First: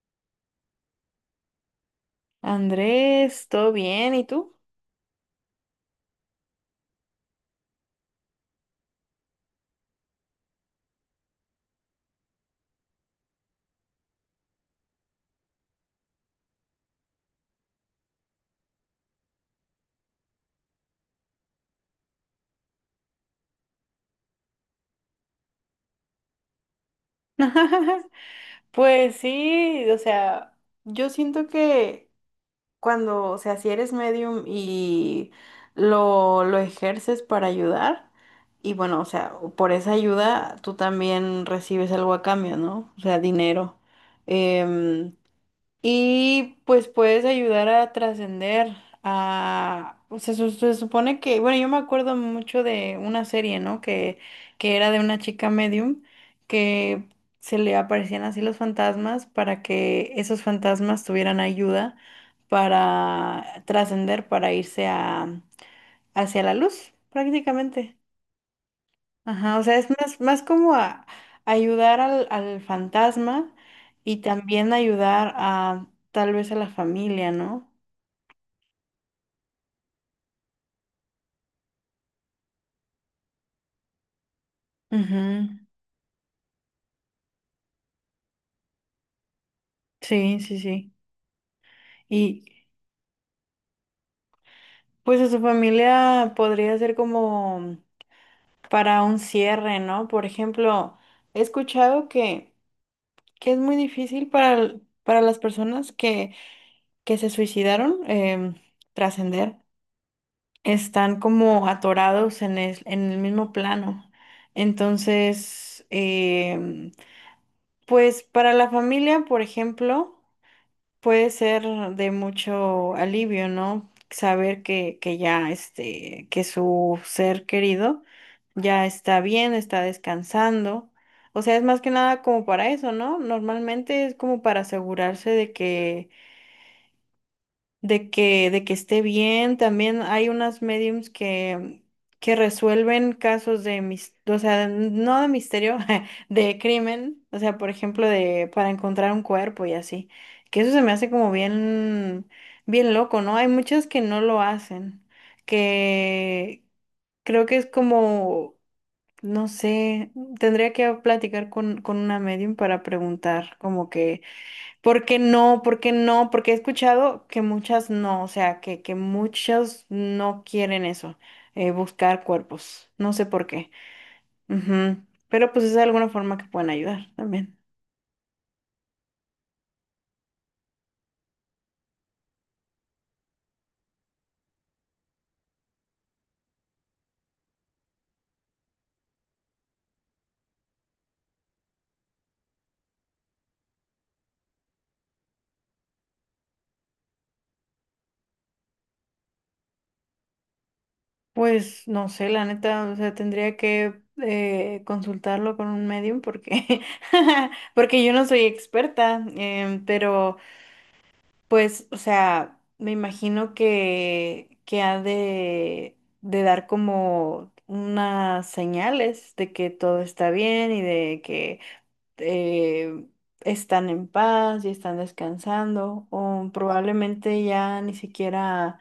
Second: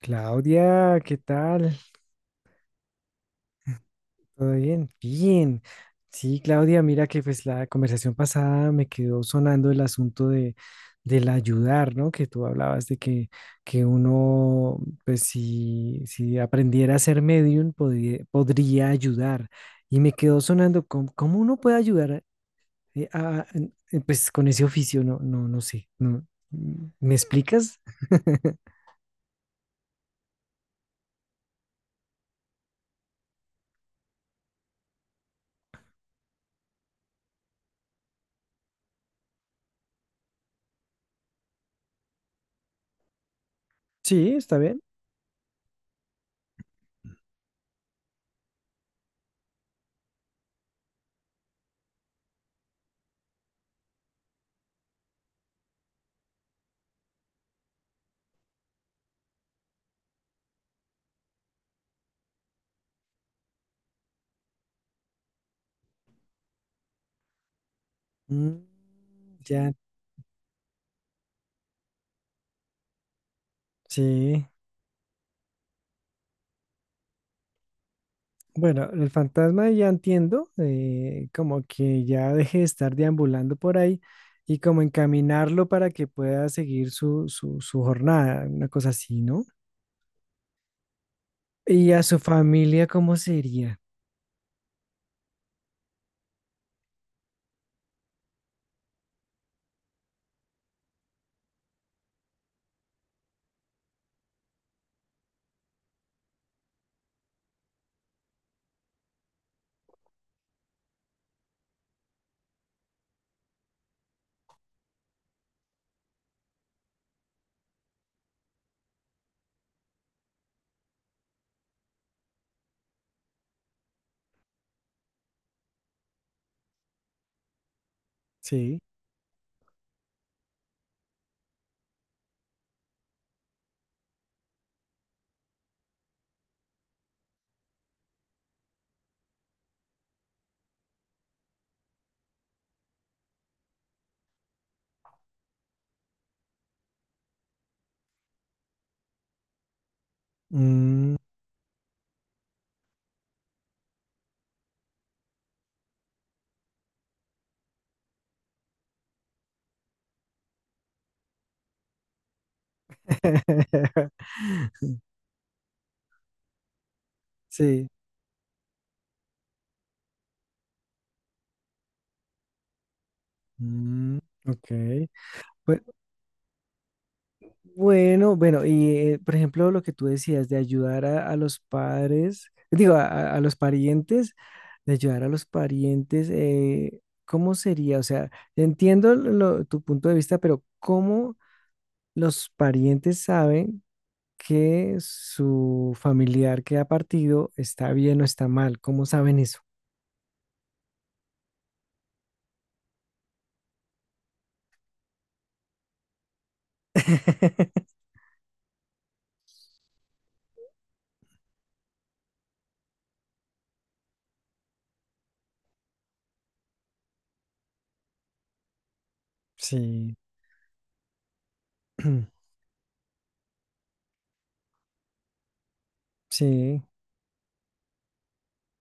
Claudia, ¿qué tal? Andrés, ¿todo bien? ¿Y ¿Todo tú? bien? Bien. Sí, Claudia, mira que pues la conversación pasada me quedó sonando el asunto de del ayudar, ¿no? Que tú hablabas de que uno, pues si aprendiera a ser medium, podría ayudar. Y me quedó sonando, ¿cómo uno puede ayudar eh, a- pues con ese oficio? No, no, no sé. No. ¿Me explicas? Pues sí, o sea, yo siento que si eres medium y lo ejerces para ayudar, y bueno, o sea, por esa ayuda tú también recibes algo a cambio, ¿no? O sea, dinero. Sí, está bien. Em, Y pues puedes ayudar a trascender a... O sea, supone que... Bueno, yo me acuerdo mucho de una serie, ¿no? Que era de una chica medium que se le aparecían así los fantasmas para que esos fantasmas tuvieran ayuda para trascender, para irse a, hacia la luz, prácticamente. Mm, Ajá, o ya, sea, es más, más como ayudar al fantasma y sí. también ayudar a tal vez a la familia, ¿no? Bueno, el fantasma ya entiendo, como que ya deje de estar deambulando por ahí y como encaminarlo Ujú. para que pueda seguir su jornada, una cosa así, ¿no? Sí, sí, sí. Y a su Y familia, ¿cómo sería? pues a su familia podría ser como para un cierre, ¿no? Por ejemplo, he escuchado que es muy difícil para, para las personas que se suicidaron, trascender. Están como atorados en el mismo plano. Entonces, pues para la familia, por ejemplo, puede ser de mucho alivio, ¿no? Saber que que su ser querido Sí. ya está bien, está descansando. O sea, es más que nada como para eso, ¿no? Normalmente es como para asegurarse de de que esté bien. También hay unas mediums que resuelven casos o sea, no de misterio, de crimen, o sea, por ejemplo, de para encontrar un cuerpo y así. Que eso se me hace Mm. como bien, bien loco, ¿no? Hay muchas que no lo hacen, que creo que es como, no sé, tendría que platicar con una medium para preguntar, como que ¿Por qué no? ¿Por qué no? Porque he escuchado que Sí. muchas no, o sea, que muchos no quieren eso, buscar cuerpos. No sé por qué. Mm, Ujú. ok. Pero pues es Pues, de alguna forma que pueden ayudar también. bueno, bueno, y por ejemplo, lo que tú decías de ayudar a los padres, digo, a los parientes, de ayudar a los parientes, ¿cómo sería? O sea, entiendo tu punto de vista, pero ¿cómo los parientes saben que su familiar que ha partido está bien o está mal? ¿Cómo saben eso? Pues no sé, la neta, o sea, tendría que consultarlo con un medium porque, porque yo no soy experta, pero pues, o sea, me imagino que ha de dar como unas señales de que todo Sí, está bien y de que eh, están en paz y están descansando, o sí, probablemente ya ni siquiera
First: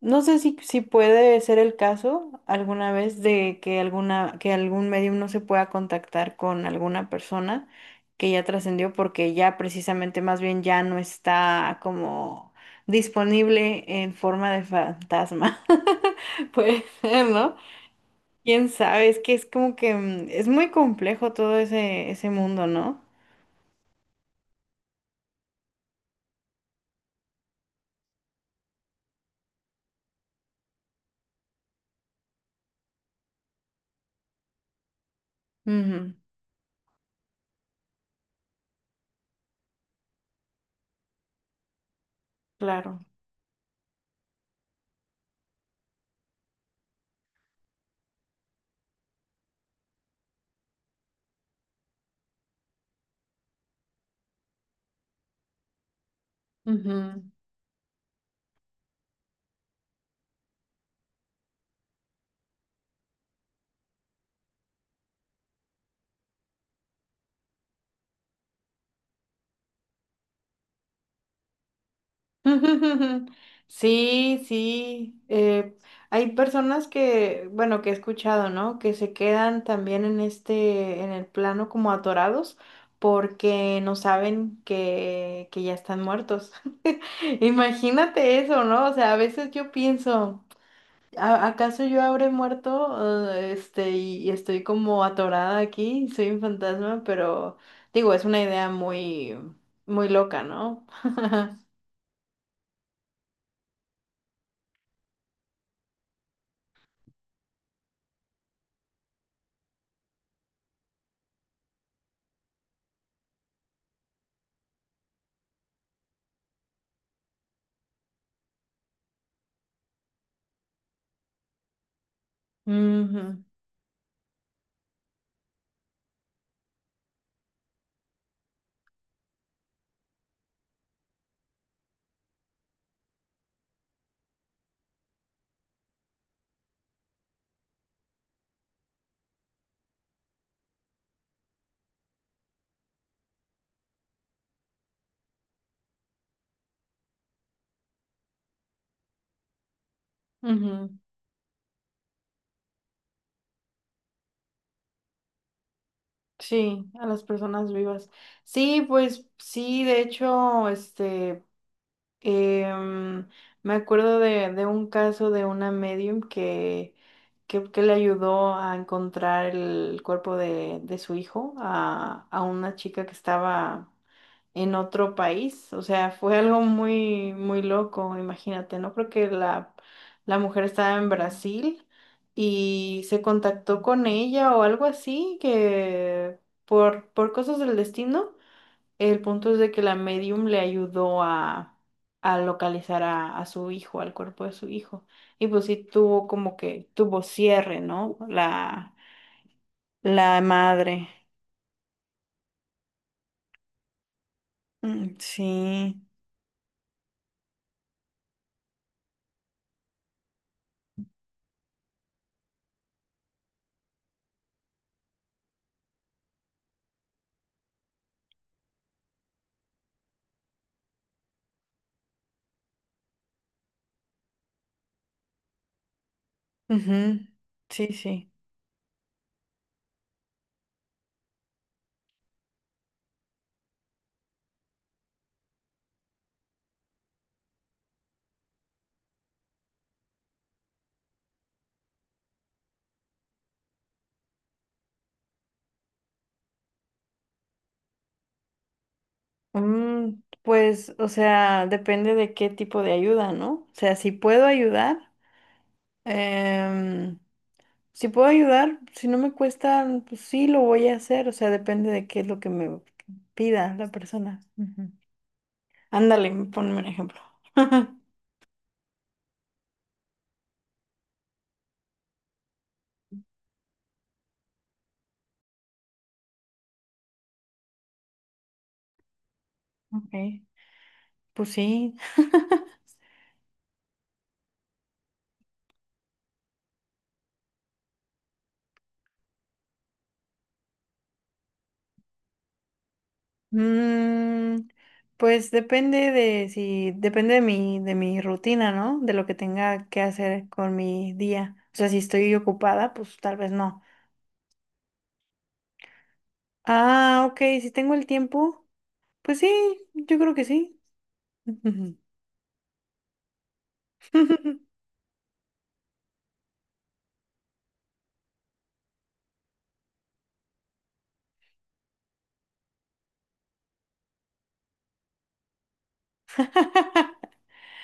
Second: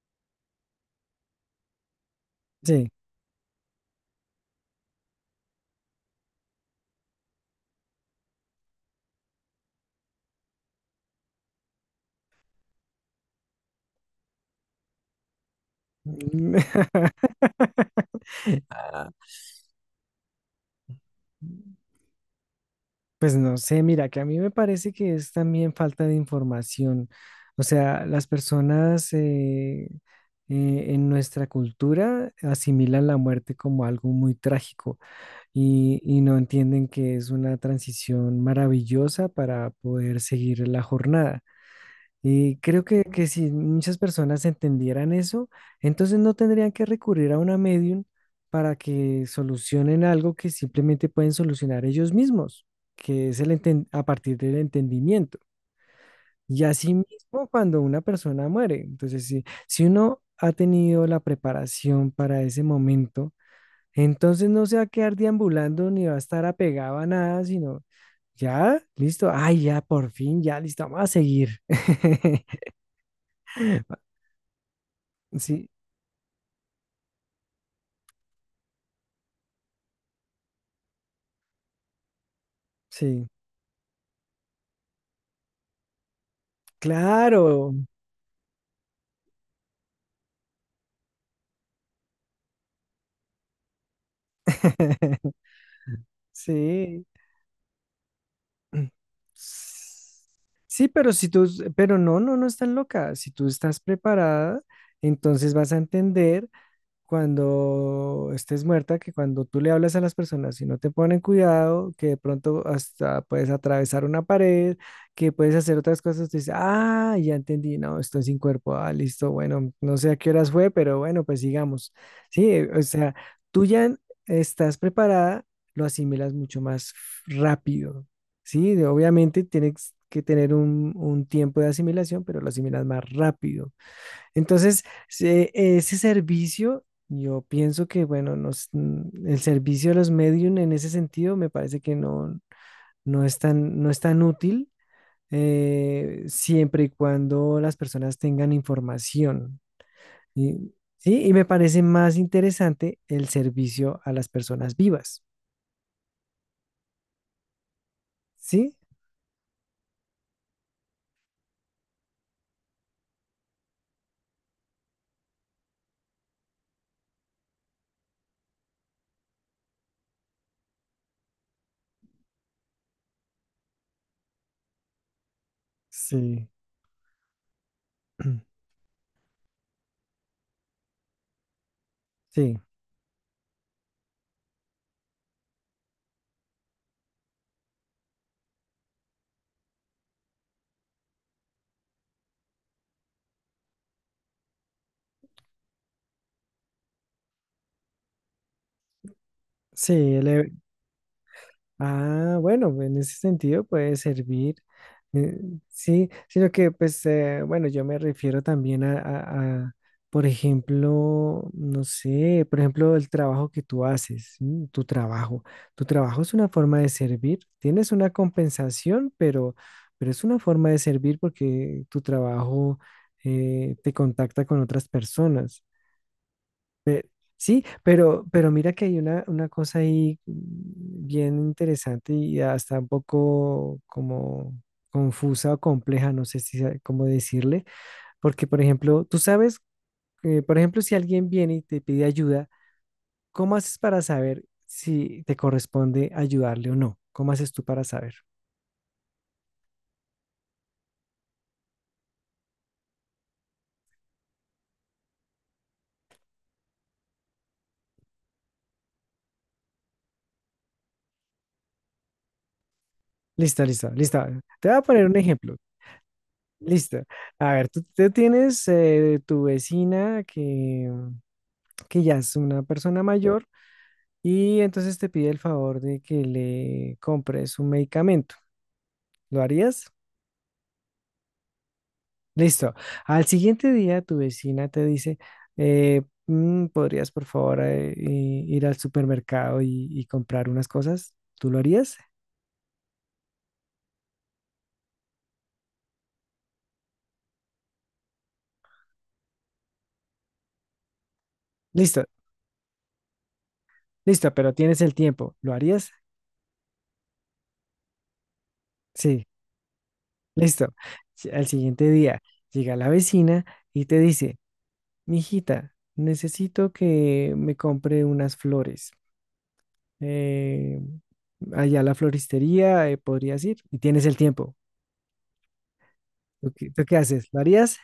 no sé si, si puede ser el caso sí. alguna vez de que alguna, que algún medium no se pueda contactar con alguna persona que ya trascendió porque ya precisamente más bien ya no está como disponible en forma de fantasma. Puede ser, ¿no? Quién sabe, es que es como que mm, es muy complejo todo ese, ese mundo, ¿no? Pues no sé, mira, que a mí me parece que es también falta de información. O sea, las personas en nuestra cultura asimilan la muerte como algo muy trágico Ujú, y no entienden que es una transición maravillosa para poder seguir la jornada. Y creo claro. que si muchas personas entendieran eso, entonces no tendrían que recurrir a una medium para que solucionen algo que simplemente pueden solucionar ellos mismos, que es a partir del entendimiento. Y así Ujú. mismo cuando una persona muere. Entonces, si uno ha tenido la preparación para ese momento, entonces no se va a quedar deambulando ni va a estar apegado a nada, sino ya, listo, ay, ya, por fin, ya, listo, vamos a seguir. Sí, sí. Sí, Hay personas que, bueno, que he escuchado, ¿no? Que se quedan también en este, en el plano como atorados sí, porque no saben que ya están muertos. claro. Imagínate eso, ¿no? O sea, a veces yo pienso, ¿acaso yo habré muerto? Y estoy como atorada aquí, soy un fantasma, Sí. pero digo, es una idea muy, S- muy loca, ¿no? Sí, pero si tú, pero no, no, no estás loca. Si tú estás preparada, entonces vas a entender cuando estés muerta, que cuando tú le hablas a las personas y no te ponen cuidado, que de pronto hasta puedes atravesar una pared, que puedes hacer otras cosas, te dice, ah, ya entendí, no, estoy sin cuerpo, ah, listo, bueno, no sé a qué horas fue, pero bueno, pues sigamos. Sí, o sea, Ujú, tú ya estás preparada, lo asimilas mucho más rápido, ¿sí? Obviamente tienes que tener un tiempo de asimilación, pero lo asimilas más rápido. Entonces, ese servicio, yo pienso que, bueno, el servicio de los medium en ese sentido me parece que no, no es tan útil siempre y cuando las personas tengan información. Y, ujú. sí, y me parece más interesante el servicio a las personas vivas. Sí, a las personas vivas. ¿Sí? Sí, pues sí, de hecho, este, em, me acuerdo de un caso de una medium que le ayudó a encontrar el cuerpo de su hijo a una chica que estaba en otro país. O sea, fue Sí. algo muy, muy loco, imagínate, ¿no? Porque la mujer estaba en Brasil Sí. y se contactó con ella o algo así, que por cosas del destino, el punto es de que la medium le ayudó a localizar a su hijo, al cuerpo de su hijo. Y pues sí tuvo como que, tuvo cierre, ¿no? La, Sí, el, la madre. ah, bueno, en ese sentido puede servir. Mm, eh, sí. sí, sino que, pues, bueno, yo me refiero también a, por ejemplo, no sé, por ejemplo, el trabajo que tú haces, ¿sí? Tu trabajo. Tu trabajo es una forma de servir. Tienes una compensación, pero es una forma de servir porque tu trabajo te contacta con otras personas. Ujú. Sí, Sí, sí. pero mira que hay una cosa ahí mm, bien interesante y hasta un poco como confusa o compleja, no sé si sa- cómo decirle, porque por ejemplo, tú sabes, por ejemplo, si alguien viene y te pide ayuda, ¿cómo haces para saber si te corresponde ayudarle o no? ¿Cómo haces tú para saber? Mm, pues, o sea, depende de qué tipo de ayuda, ¿no? O sea, si puedo ayudar, em, si puedo ayudar, si no me cuesta, pues sí lo voy a hacer, o sea, depende de qué es lo que me Listo, pida la listo, listo. persona. Te voy a Ujú. poner un ejemplo. Ándale, ponme un Listo. ejemplo. A ver, tú, tú tienes tu vecina que ya es una persona mayor y entonces te pide el favor de que le compres un medicamento. ¿Lo harías? Ok, pues sí. Listo. Al siguiente día tu vecina te dice, eh, ¿podrías por favor ir al supermercado y comprar unas cosas? ¿Tú lo harías? Mm, pues depende de si, depende de mi rutina, ¿no? De lo que tenga que hacer con mi día. O sea, si Listo, estoy ocupada, pues tal vez no. listo, pero tienes el tiempo. ¿Lo harías? Ah, ok, si tengo el tiempo, Sí, pues sí, yo creo que listo. sí. Al siguiente día llega la vecina y te dice, mijita, necesito que me compre unas flores. eh, Allá a la floristería, podrías ir y tienes el tiempo. ¿Tú qué haces? ¿Lo harías?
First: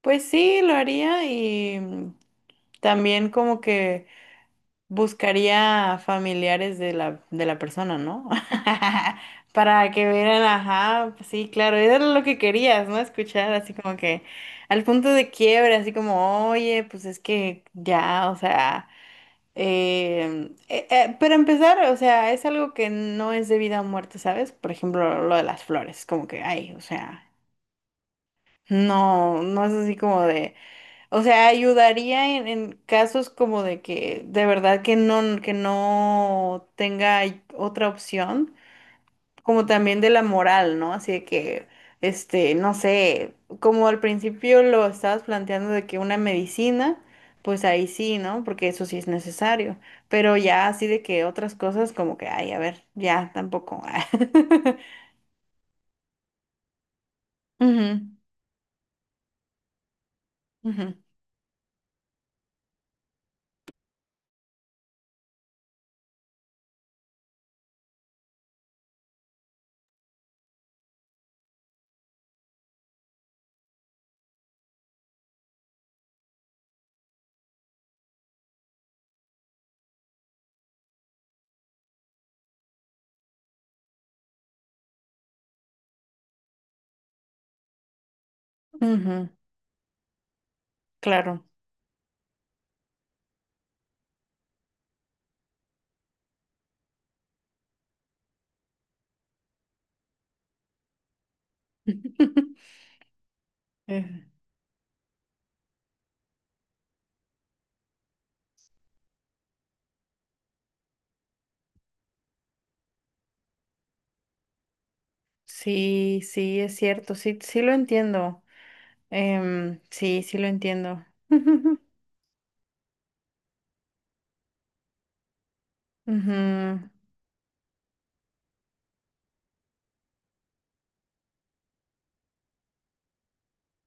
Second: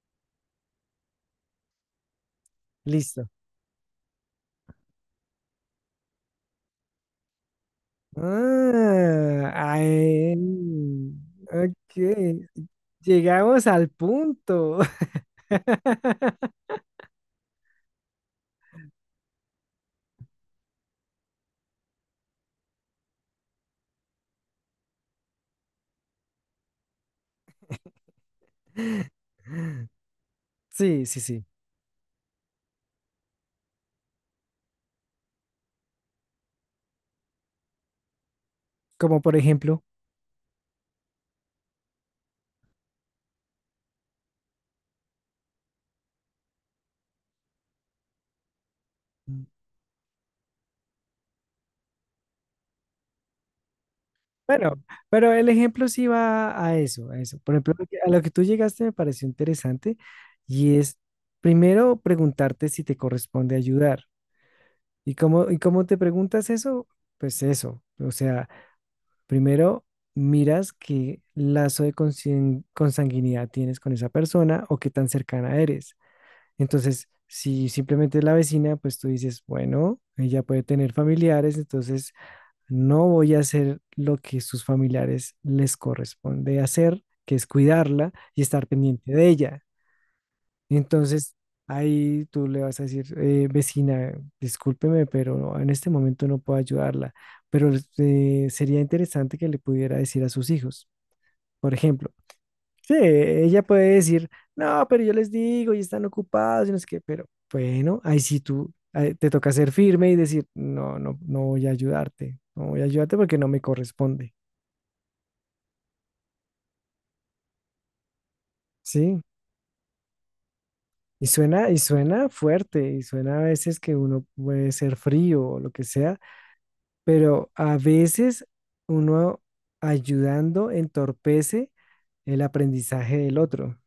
Pues sí, lo haría y mm, Listo. también como que buscaría familiares de la persona, ¿no? Ah, Para que ay, vieran, ajá, pues sí, claro, eso era lo que ok. querías, ¿no? Escuchar Llegamos así al como que punto. al punto de quiebre, así como, oye, pues es que ya, o sea... pero empezar, o sea, es algo que no es de vida o muerte, ¿sabes? Por ejemplo, lo de las flores, como que, ay, o sea, no, no es así como de, Sí, sí, o sí. sea, ayudaría en casos como de de verdad que no tenga otra opción, Como por como ejemplo, también de la moral, ¿no? Así de que, este, no sé, como al principio lo estabas planteando de que una medicina, pues ahí sí, ¿no? Porque eso sí es mm, necesario, pero ya así de que otras cosas como que, ay, a ver, ya tampoco. bueno, pero el ejemplo sí va a eso. Por ejemplo, a lo que tú llegaste me pareció interesante y Ujú, es ujú, primero preguntarte si te corresponde ayudar. ¿Y cómo te preguntas eso? Pues eso, o sea, primero miras qué lazo de consanguinidad tienes con esa persona o qué tan cercana eres. Entonces, si simplemente es la vecina, pues tú dices, bueno, ella puede tener familiares, entonces no voy a hacer lo que sus familiares les corresponde hacer, que es cuidarla y estar pendiente de ujú, ella. Entonces, claro. ahí tú le vas a decir, vecina, discúlpeme, pero en este momento no puedo ayudarla, pero sería interesante que le pudiera decir a sus hijos, por ejemplo. Sí, ella puede Eh, decir, no, pero yo les digo y están ocupados y no sé qué, pero bueno, ahí sí tú te toca ser firme y decir, no, no, no voy a ayudarte, no voy a ayudarte porque no me corresponde, sí, sí, es cierto, sí, sí lo entiendo. ¿sí? Sí, sí lo entiendo. Y suena fuerte, y suena a veces que uno puede ser frío o lo que sea, Ujú. pero a veces uno ayudando entorpece el aprendizaje del otro.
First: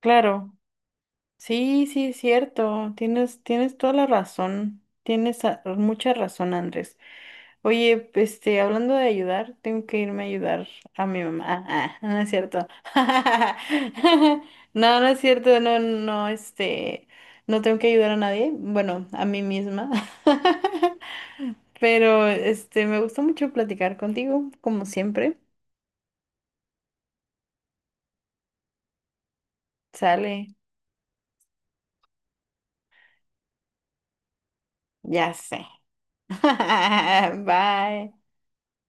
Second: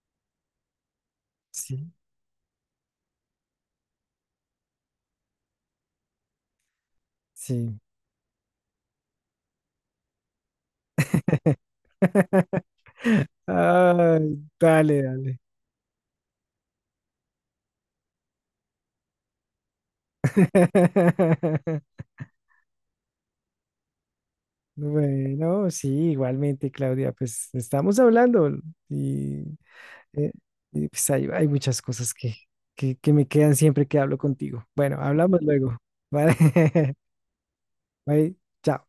Claro. Sí, Sí, sí, es cierto. Tienes, tienes toda la razón. Tienes mucha razón, Andrés. sí. Oye, este, hablando de ayudar, tengo que irme a ayudar a mi mamá. Ah, ah, no es cierto. Ay, No, dale, no es dale. cierto. No, no, este, no tengo que ayudar a nadie. Bueno, a mí misma. Pero, este, me gustó mucho platicar contigo, como siempre. Bueno, sí, igualmente, Claudia, pues estamos hablando y, eh, Sale, y, pues hay muchas cosas que, que me quedan siempre que hablo contigo. Bueno, ya hablamos sé. luego, ¿vale? Bye. Bye, chao.